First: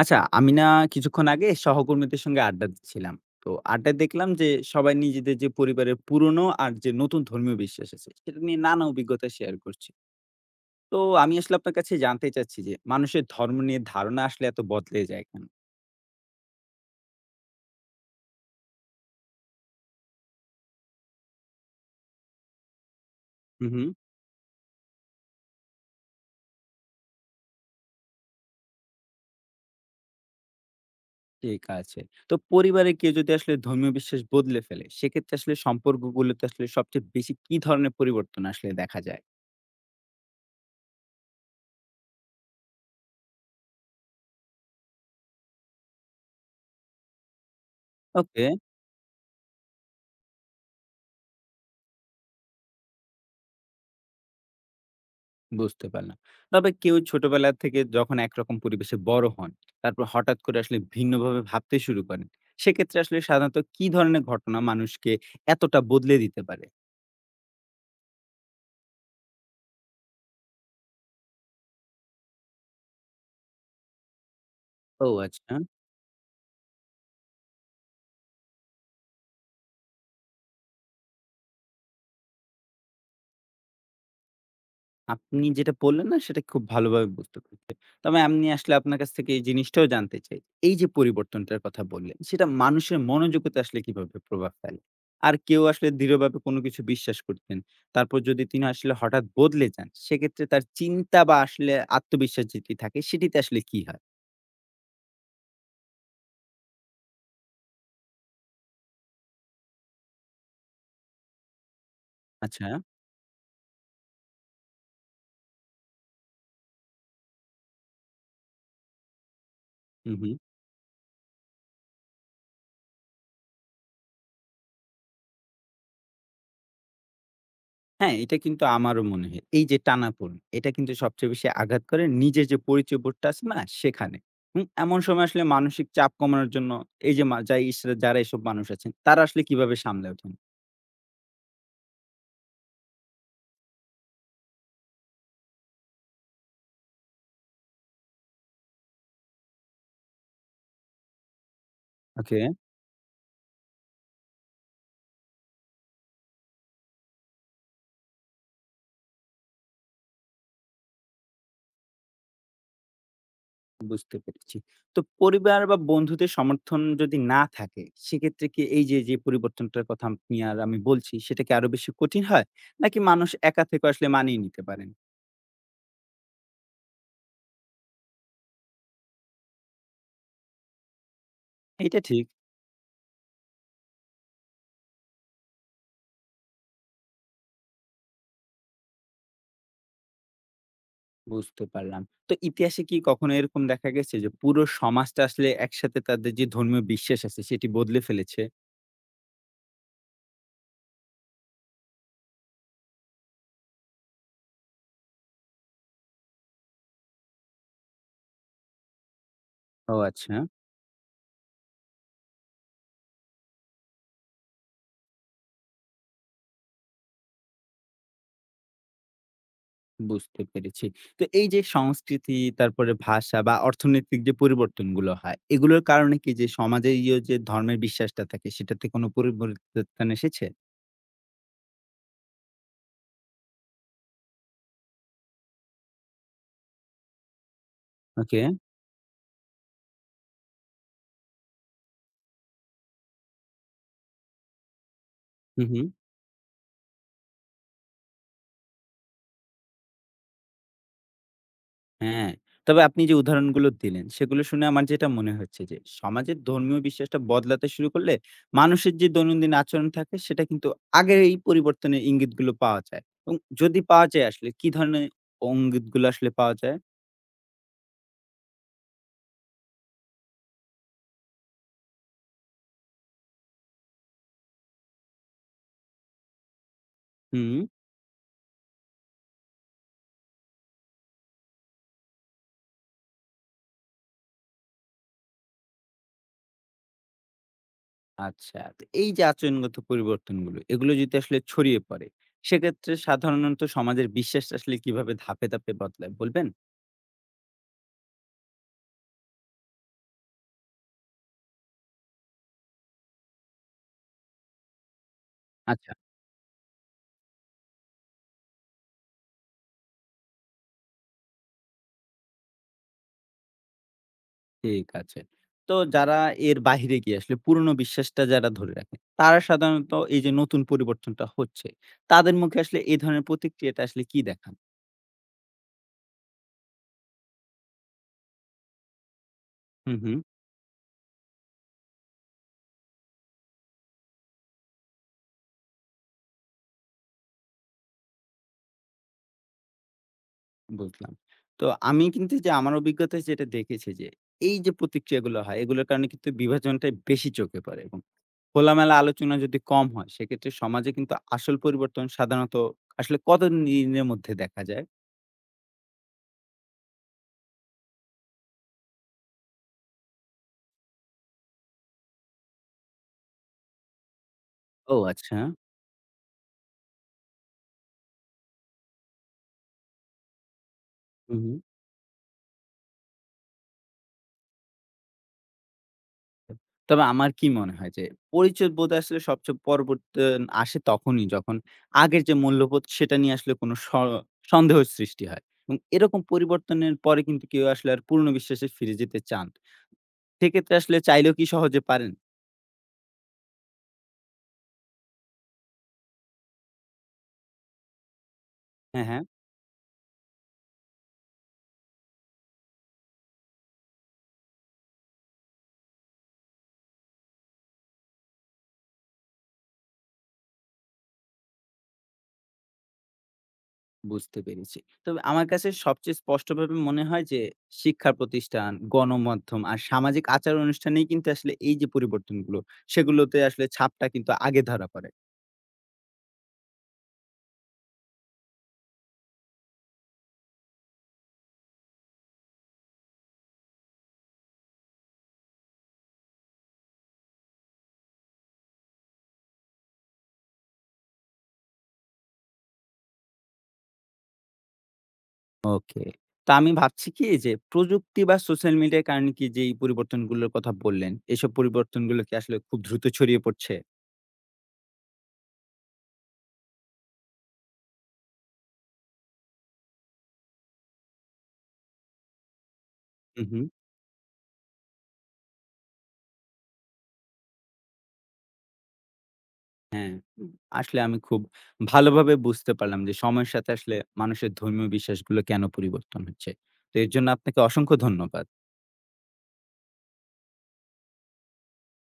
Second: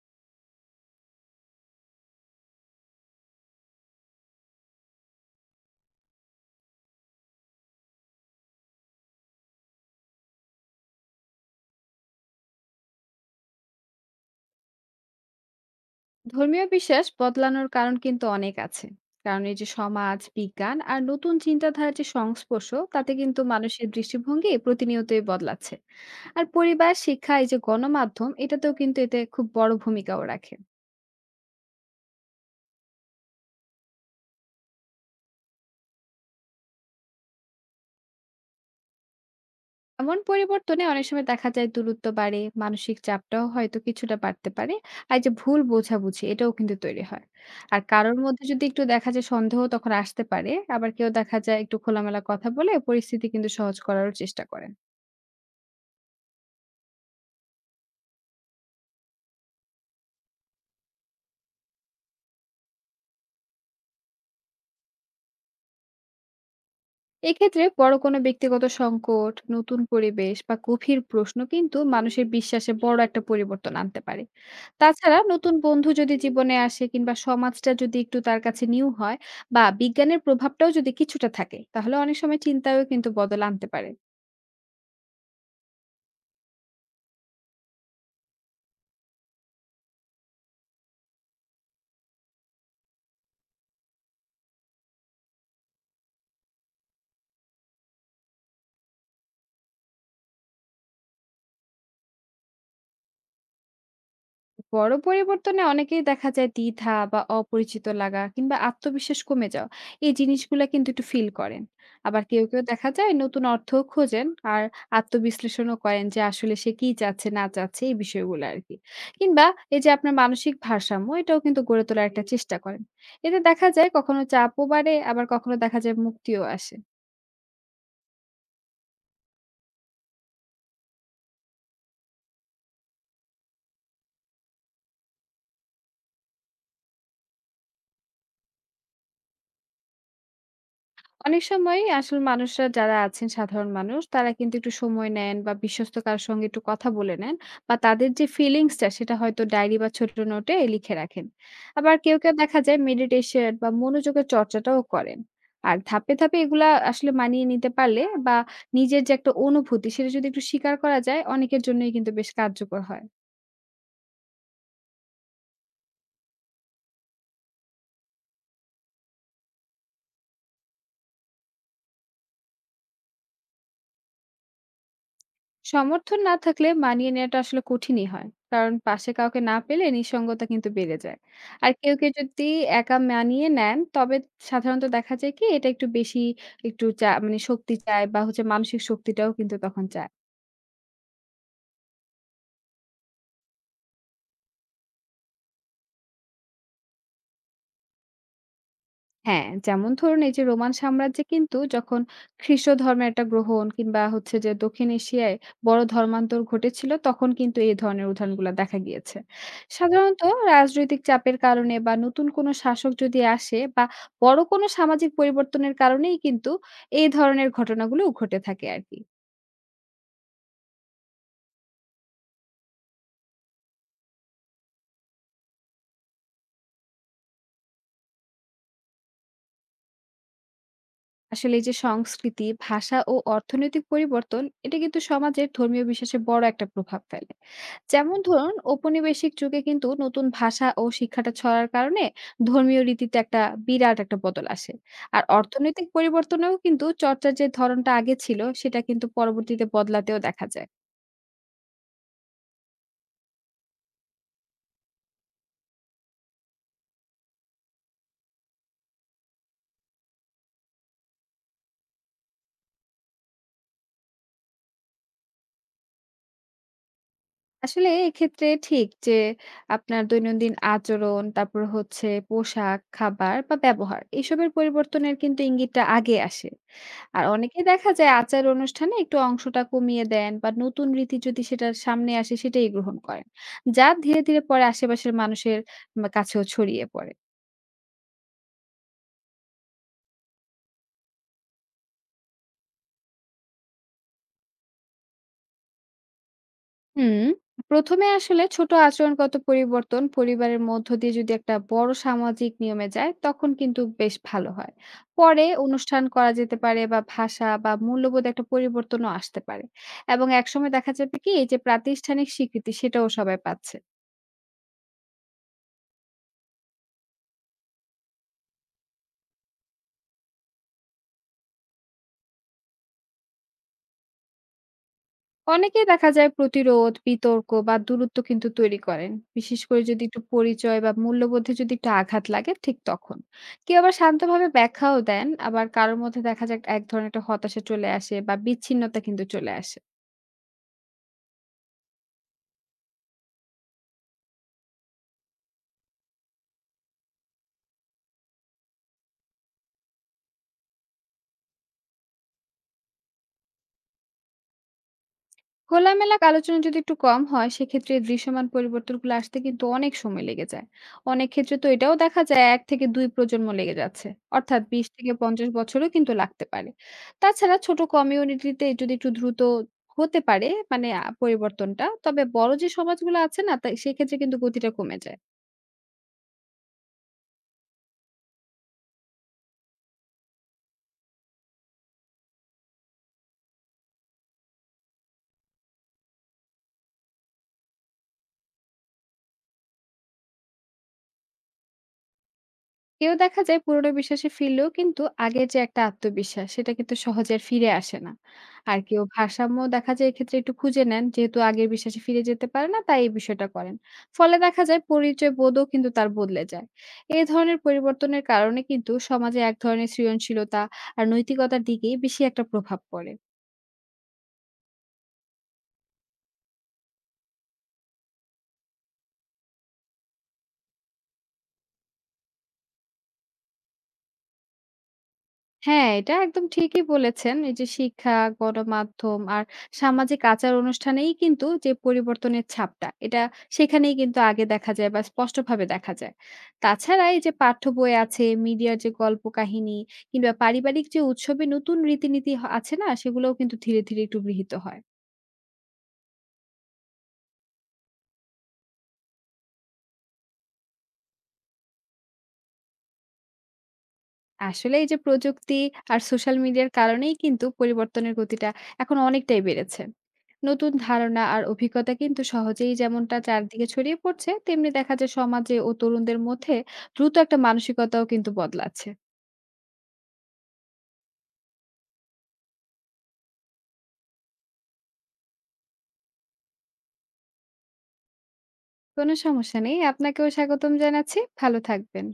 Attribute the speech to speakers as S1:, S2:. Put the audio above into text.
S1: আচ্ছা, আমি না কিছুক্ষণ আগে সহকর্মীদের সঙ্গে আড্ডা দিচ্ছিলাম। তো আড্ডায় দেখলাম যে সবাই নিজেদের যে পরিবারের পুরনো আর যে নতুন ধর্মীয় বিশ্বাস আছে, সেটা নিয়ে নানা অভিজ্ঞতা শেয়ার করছে। তো আমি আসলে আপনার কাছে জানতে চাচ্ছি যে মানুষের ধর্ম নিয়ে ধারণা আসলে এত বদলে যায় কেন?
S2: ধর্মীয় বিশ্বাস বদলানোর কারণ কিন্তু অনেক আছে। কারণ এই যে সমাজ বিজ্ঞান আর নতুন চিন্তাধারার যে সংস্পর্শ, তাতে কিন্তু
S1: হুম,
S2: মানুষের
S1: হুম,
S2: দৃষ্টিভঙ্গি প্রতিনিয়তই বদলাচ্ছে। আর পরিবার, শিক্ষা, এই যে গণমাধ্যম, এটাতেও কিন্তু এতে খুব বড় ভূমিকাও রাখে।
S1: ঠিক আছে। তো পরিবারে কেউ যদি আসলে ধর্মীয় বিশ্বাস বদলে ফেলে, সেক্ষেত্রে আসলে সম্পর্কগুলোতে আসলে সবচেয়ে বেশি কি ধরনের পরিবর্তন আসলে দেখা যায়?
S2: এমন পরিবর্তনে অনেক সময় দেখা যায় দূরত্ব বাড়ে, মানসিক চাপটাও হয়তো কিছুটা বাড়তে পারে। আর এই যে ভুল বোঝাবুঝি, এটাও কিন্তু তৈরি হয়। আর কারোর মধ্যে
S1: ওকে।
S2: যদি একটু দেখা যায় সন্দেহ, তখন আসতে পারে। আবার কেউ দেখা যায় একটু খোলামেলা কথা বলে পরিস্থিতি কিন্তু সহজ করারও চেষ্টা করে।
S1: বুঝতে পারলাম। তবে কেউ ছোটবেলা থেকে যখন একরকম পরিবেশে বড় হন, তারপর হঠাৎ করে আসলে ভিন্নভাবে ভাবতে শুরু করেন, সেক্ষেত্রে আসলে সাধারণত কি ধরনের ঘটনা মানুষকে এতটা বদলে দিতে পারে?
S2: এক্ষেত্রে বড় কোনো ব্যক্তিগত সংকট, নতুন পরিবেশ বা গভীর প্রশ্ন কিন্তু মানুষের বিশ্বাসে বড় একটা পরিবর্তন আনতে পারে।
S1: ও
S2: তাছাড়া নতুন
S1: আচ্ছা।
S2: বন্ধু যদি জীবনে আসে, কিংবা সমাজটা যদি একটু তার কাছে নিউ হয়, বা বিজ্ঞানের প্রভাবটাও যদি কিছুটা থাকে, তাহলে অনেক সময় চিন্তায়ও কিন্তু বদল আনতে পারে।
S1: আপনি যেটা বললেন না সেটা খুব ভালোভাবে বুঝতে পেরেছি। তবে আমি আসলে আপনার কাছ থেকে এই জিনিসটাও জানতে চাই। এই যে পরিবর্তনটার কথা বললেন, সেটা মানুষের মনোযোগতা আসলে কিভাবে প্রভাব ফেলে? আর কেউ আসলে দৃঢ়ভাবে কোনো কিছু বিশ্বাস করতেন। তারপর যদি তিনি আসলে হঠাৎ বদলে যান, সেক্ষেত্রে তার চিন্তা বা আসলে আত্মবিশ্বাস যেটি থাকে সেটিতে আসলে কি হয়?
S2: বড় পরিবর্তনে অনেকেই দেখা যায় দ্বিধা বা অপরিচিত লাগা কিংবা আত্মবিশ্বাস কমে যাওয়া, এই জিনিসগুলা কিন্তু একটু ফিল করেন। আবার কেউ কেউ
S1: আচ্ছা।
S2: দেখা যায় নতুন অর্থ খোঁজেন আর আত্মবিশ্লেষণও করেন যে আসলে সে কি চাচ্ছে না চাচ্ছে, এই বিষয়গুলো আর কি। কিংবা এই যে
S1: হু,
S2: আপনার
S1: হু।
S2: মানসিক ভারসাম্য, এটাও কিন্তু গড়ে তোলার একটা চেষ্টা করেন। এতে দেখা যায় কখনো চাপও বাড়ে, আবার কখনো দেখা যায় মুক্তিও আসে।
S1: হ্যাঁ, এটা কিন্তু আমারও মনে হয়। এই যে টানাপোড়েন, এটা কিন্তু সবচেয়ে বেশি আঘাত করে নিজের যে পরিচয় বোধটা আছে না? সেখানে। হুম? এমন সময় আসলে মানসিক চাপ কমানোর জন্য এই যে মা যাই ইসরা যারা এসব মানুষ আছেন, তারা আসলে কিভাবে সামলে ওঠেন?
S2: অনেক সময় আসলে মানুষরা যারা আছেন সাধারণ মানুষ, তারা কিন্তু একটু সময় নেন বা বিশ্বস্ত কারোর সঙ্গে একটু কথা বলে নেন, বা তাদের যে ফিলিংসটা সেটা হয়তো ডায়েরি বা ছোট নোটে লিখে রাখেন। আবার কেউ কেউ
S1: ওকে।
S2: দেখা যায় মেডিটেশন বা মনোযোগের চর্চাটাও করেন। আর ধাপে ধাপে এগুলা আসলে মানিয়ে নিতে পারলে, বা নিজের যে একটা অনুভূতি সেটা যদি একটু স্বীকার করা যায়, অনেকের জন্যই কিন্তু বেশ কার্যকর হয়।
S1: বুঝতে পেরেছি। তো পরিবার বা বন্ধুদের সমর্থন যদি না থাকে, সেক্ষেত্রে কি এই যে, যে পরিবর্তনটার কথা আপনি আর আমি বলছি, সেটা কি আরো বেশি কঠিন হয়? নাকি মানুষ একা থেকেও আসলে মানিয়ে নিতে পারেন?
S2: সমর্থন না থাকলে মানিয়ে নেওয়াটা আসলে কঠিনই হয়, কারণ পাশে কাউকে না পেলে নিঃসঙ্গতা কিন্তু বেড়ে যায়। আর কেউ
S1: এটা
S2: কেউ
S1: ঠিক।
S2: যদি একা মানিয়ে নেন, তবে সাধারণত দেখা যায় কি এটা একটু বেশি একটু মানে শক্তি চায়, বা হচ্ছে মানসিক শক্তিটাও কিন্তু তখন চায়।
S1: বুঝতে পারলাম। তো ইতিহাসে কি কখনো এরকম দেখা গেছে যে পুরো সমাজটা আসলে একসাথে তাদের যে ধর্মীয় বিশ্বাস আছে সেটি বদলে ফেলেছে?
S2: হ্যাঁ, যেমন ধরুন এই যে রোমান সাম্রাজ্যে কিন্তু যখন খ্রিষ্ট ধর্মের একটা গ্রহণ, কিংবা হচ্ছে যে দক্ষিণ এশিয়ায় বড় ধর্মান্তর ঘটেছিল, তখন কিন্তু এই ধরনের উদাহরণগুলা দেখা গিয়েছে।
S1: ও
S2: সাধারণত
S1: আচ্ছা,
S2: রাজনৈতিক চাপের কারণে, বা নতুন কোনো শাসক যদি আসে, বা বড় কোনো সামাজিক পরিবর্তনের কারণেই কিন্তু এই ধরনের ঘটনাগুলো ঘটে থাকে আরকি।
S1: বুঝতে পেরেছি। তো এই যে সংস্কৃতি, তারপরে ভাষা বা অর্থনৈতিক যে পরিবর্তনগুলো হয়, এগুলোর কারণে কি যে সমাজের ইয়ে যে ধর্মের বিশ্বাসটা থাকে সেটাতে কোনো পরিবর্তন এসেছে?
S2: আসলে এই যে সংস্কৃতি, ভাষা ও অর্থনৈতিক পরিবর্তন, এটা কিন্তু সমাজের ধর্মীয় বিশ্বাসে বড় একটা প্রভাব ফেলে। যেমন
S1: ওকে।
S2: ধরুন ঔপনিবেশিক যুগে কিন্তু নতুন ভাষা ও শিক্ষাটা ছড়ার কারণে ধর্মীয় রীতিতে একটা বিরাট একটা বদল আসে। আর
S1: হু, হু।
S2: অর্থনৈতিক পরিবর্তনেও কিন্তু চর্চার যে ধরনটা আগে ছিল, সেটা কিন্তু পরবর্তীতে বদলাতেও দেখা যায়।
S1: হ্যাঁ, তবে আপনি যে উদাহরণগুলো দিলেন সেগুলো শুনে আমার যেটা মনে হচ্ছে যে সমাজের ধর্মীয় বিশ্বাসটা বদলাতে শুরু করলে মানুষের যে দৈনন্দিন আচরণ থাকে সেটা কিন্তু আগের এই পরিবর্তনের ইঙ্গিতগুলো পাওয়া যায় এবং যদি পাওয়া যায় আসলে কি ধরনের ইঙ্গিতগুলো আসলে পাওয়া যায়?
S2: আসলে এক্ষেত্রে ঠিক যে, আপনার দৈনন্দিন আচরণ, তারপর হচ্ছে পোশাক, খাবার বা ব্যবহার, এসবের পরিবর্তনের কিন্তু ইঙ্গিতটা আগে আসে। আর
S1: হুম,
S2: অনেকেই দেখা যায় আচার অনুষ্ঠানে একটু অংশটা কমিয়ে দেন, বা নতুন রীতি যদি সেটার সামনে আসে সেটাই গ্রহণ করেন। যা ধীরে ধীরে পরে আশেপাশের মানুষের মা কাছেও ছড়িয়ে পড়ে।
S1: আচ্ছা। তো এই যে আচরণগত পরিবর্তনগুলো এগুলো যদি আসলে ছড়িয়ে পড়ে সেক্ষেত্রে সাধারণত সমাজের বিশ্বাসটা আসলে কিভাবে ধাপে, ধাপে বদলায় বলবেন?
S2: হুম, প্রথমে আসলে ছোট আচরণগত পরিবর্তন পরিবারের মধ্য দিয়ে যদি একটা বড় সামাজিক নিয়মে যায়, তখন কিন্তু বেশ ভালো হয়। পরে
S1: আচ্ছা।
S2: অনুষ্ঠান করা যেতে পারে, বা ভাষা বা মূল্যবোধ একটা পরিবর্তনও আসতে পারে। এবং একসময় দেখা যাবে কি এই যে প্রাতিষ্ঠানিক স্বীকৃতি, সেটাও সবাই পাচ্ছে।
S1: ঠিক আছে। তো যারা এর বাহিরে গিয়ে আসলে পুরনো বিশ্বাসটা যারা ধরে রাখে, তারা সাধারণত এই যে নতুন পরিবর্তনটা হচ্ছে, তাদের মুখে আসলে এই ধরনের প্রতিক্রিয়াটা আসলে কি দেখান?
S2: অনেকেই দেখা যায় প্রতিরোধ, বিতর্ক বা দূরত্ব কিন্তু তৈরি করেন। বিশেষ করে
S1: হুম,
S2: যদি
S1: হুম।
S2: একটু পরিচয় বা মূল্যবোধে যদি একটু আঘাত লাগে ঠিক তখন। কেউ আবার শান্তভাবে ব্যাখ্যাও দেন, আবার কারোর মধ্যে দেখা যায় এক ধরনের একটা হতাশা চলে আসে, বা বিচ্ছিন্নতা কিন্তু চলে আসে।
S1: বুঝলাম। তো আমি কিন্তু যে আমার অভিজ্ঞতায় যেটা দেখেছি যে, এই যে প্রতিক্রিয়াগুলো হয়, এগুলোর কারণে কিন্তু বিভাজনটাই বেশি চোখে পড়ে এবং খোলামেলা আলোচনা যদি কম হয়, সেক্ষেত্রে সমাজে কিন্তু আসল পরিবর্তন সাধারণত আসলে কতদিনের মধ্যে দেখা যায়?
S2: খোলামেলা আলোচনা যদি একটু কম হয়, সেক্ষেত্রে দৃশ্যমান পরিবর্তনগুলো আসতে কিন্তু অনেক সময় লেগে যায়। অনেক ক্ষেত্রে তো এটাও দেখা যায় এক থেকে দুই প্রজন্ম লেগে যাচ্ছে, অর্থাৎ বিশ
S1: ও
S2: থেকে
S1: আচ্ছা।
S2: পঞ্চাশ বছরও কিন্তু লাগতে পারে। তাছাড়া ছোট কমিউনিটিতে যদি একটু দ্রুত হতে পারে মানে
S1: হুম, হুম।
S2: পরিবর্তনটা, তবে বড় যে সমাজগুলো আছে না তাই, সেক্ষেত্রে কিন্তু গতিটা কমে যায়।
S1: তবে আমার কি মনে হয় যে পরিচয় বোধ আসলে সবচেয়ে পরিবর্তন আসে তখনই যখন আগের যে মূল্যবোধ সেটা নিয়ে আসলে কোনো সন্দেহ সৃষ্টি হয় এবং এরকম পরিবর্তনের পরে কিন্তু কেউ আসলে আর পূর্ণ বিশ্বাসে ফিরে যেতে চান সেক্ষেত্রে আসলে চাইলেও কি সহজে পারেন।
S2: কেউ দেখা যায় পুরোনো বিশ্বাসে ফিরলেও কিন্তু আগের যে একটা আত্মবিশ্বাস, সেটা কিন্তু সহজে আর ফিরে আসে না। আর কেউ
S1: হ্যাঁ, হ্যাঁ।
S2: ভারসাম্য দেখা যায় এক্ষেত্রে একটু খুঁজে নেন, যেহেতু আগের বিশ্বাসে ফিরে যেতে পারে না তাই এই বিষয়টা করেন। ফলে দেখা যায় পরিচয় বোধও কিন্তু তার বদলে যায়। এই ধরনের পরিবর্তনের কারণে কিন্তু সমাজে এক ধরনের সৃজনশীলতা আর নৈতিকতার দিকে বেশি একটা প্রভাব পড়ে।
S1: বুঝতে পেরেছি। তবে আমার কাছে সবচেয়ে স্পষ্টভাবে মনে হয় যে শিক্ষা প্রতিষ্ঠান, গণমাধ্যম আর সামাজিক আচার অনুষ্ঠানেই কিন্তু আসলে এই যে পরিবর্তনগুলো, সেগুলোতে আসলে ছাপটা কিন্তু আগে ধরা পড়ে।
S2: হ্যাঁ, এটা একদম ঠিকই বলেছেন। এই যে শিক্ষা, গণমাধ্যম আর সামাজিক আচার অনুষ্ঠানেই কিন্তু যে পরিবর্তনের ছাপটা, এটা সেখানেই কিন্তু আগে দেখা যায় বা স্পষ্টভাবে দেখা যায়। তাছাড়া এই যে পাঠ্য বই আছে, মিডিয়ার যে গল্প কাহিনী কিংবা পারিবারিক যে উৎসবে নতুন রীতিনীতি আছে না? সেগুলোও কিন্তু ধীরে ধীরে একটু গৃহীত হয়।
S1: ওকে। তো আমি ভাবছি কি যে প্রযুক্তি বা সোশ্যাল মিডিয়ার কারণে কি যে এই পরিবর্তনগুলোর কথা বললেন, এসব পরিবর্তনগুলো কি আসলে খুব দ্রুত ছড়িয়ে পড়ছে?
S2: আসলে এই যে প্রযুক্তি আর সোশ্যাল মিডিয়ার কারণেই কিন্তু পরিবর্তনের গতিটা এখন অনেকটাই বেড়েছে। নতুন ধারণা আর অভিজ্ঞতা কিন্তু সহজেই যেমনটা
S1: হু, হু।
S2: চারদিকে ছড়িয়ে পড়ছে, তেমনি দেখা যায় সমাজে ও তরুণদের মধ্যে দ্রুত একটা মানসিকতাও কিন্তু বদলাচ্ছে।
S1: হ্যাঁ, উম আসলে আমি খুব ভালোভাবে বুঝতে পারলাম যে সময়ের সাথে আসলে মানুষের ধর্মীয় বিশ্বাসগুলো কেন পরিবর্তন হচ্ছে। তো এর জন্য আপনাকে অসংখ্য ধন্যবাদ।
S2: কোনো সমস্যা নেই, আপনাকেও স্বাগতম জানাচ্ছি। ভালো থাকবেন।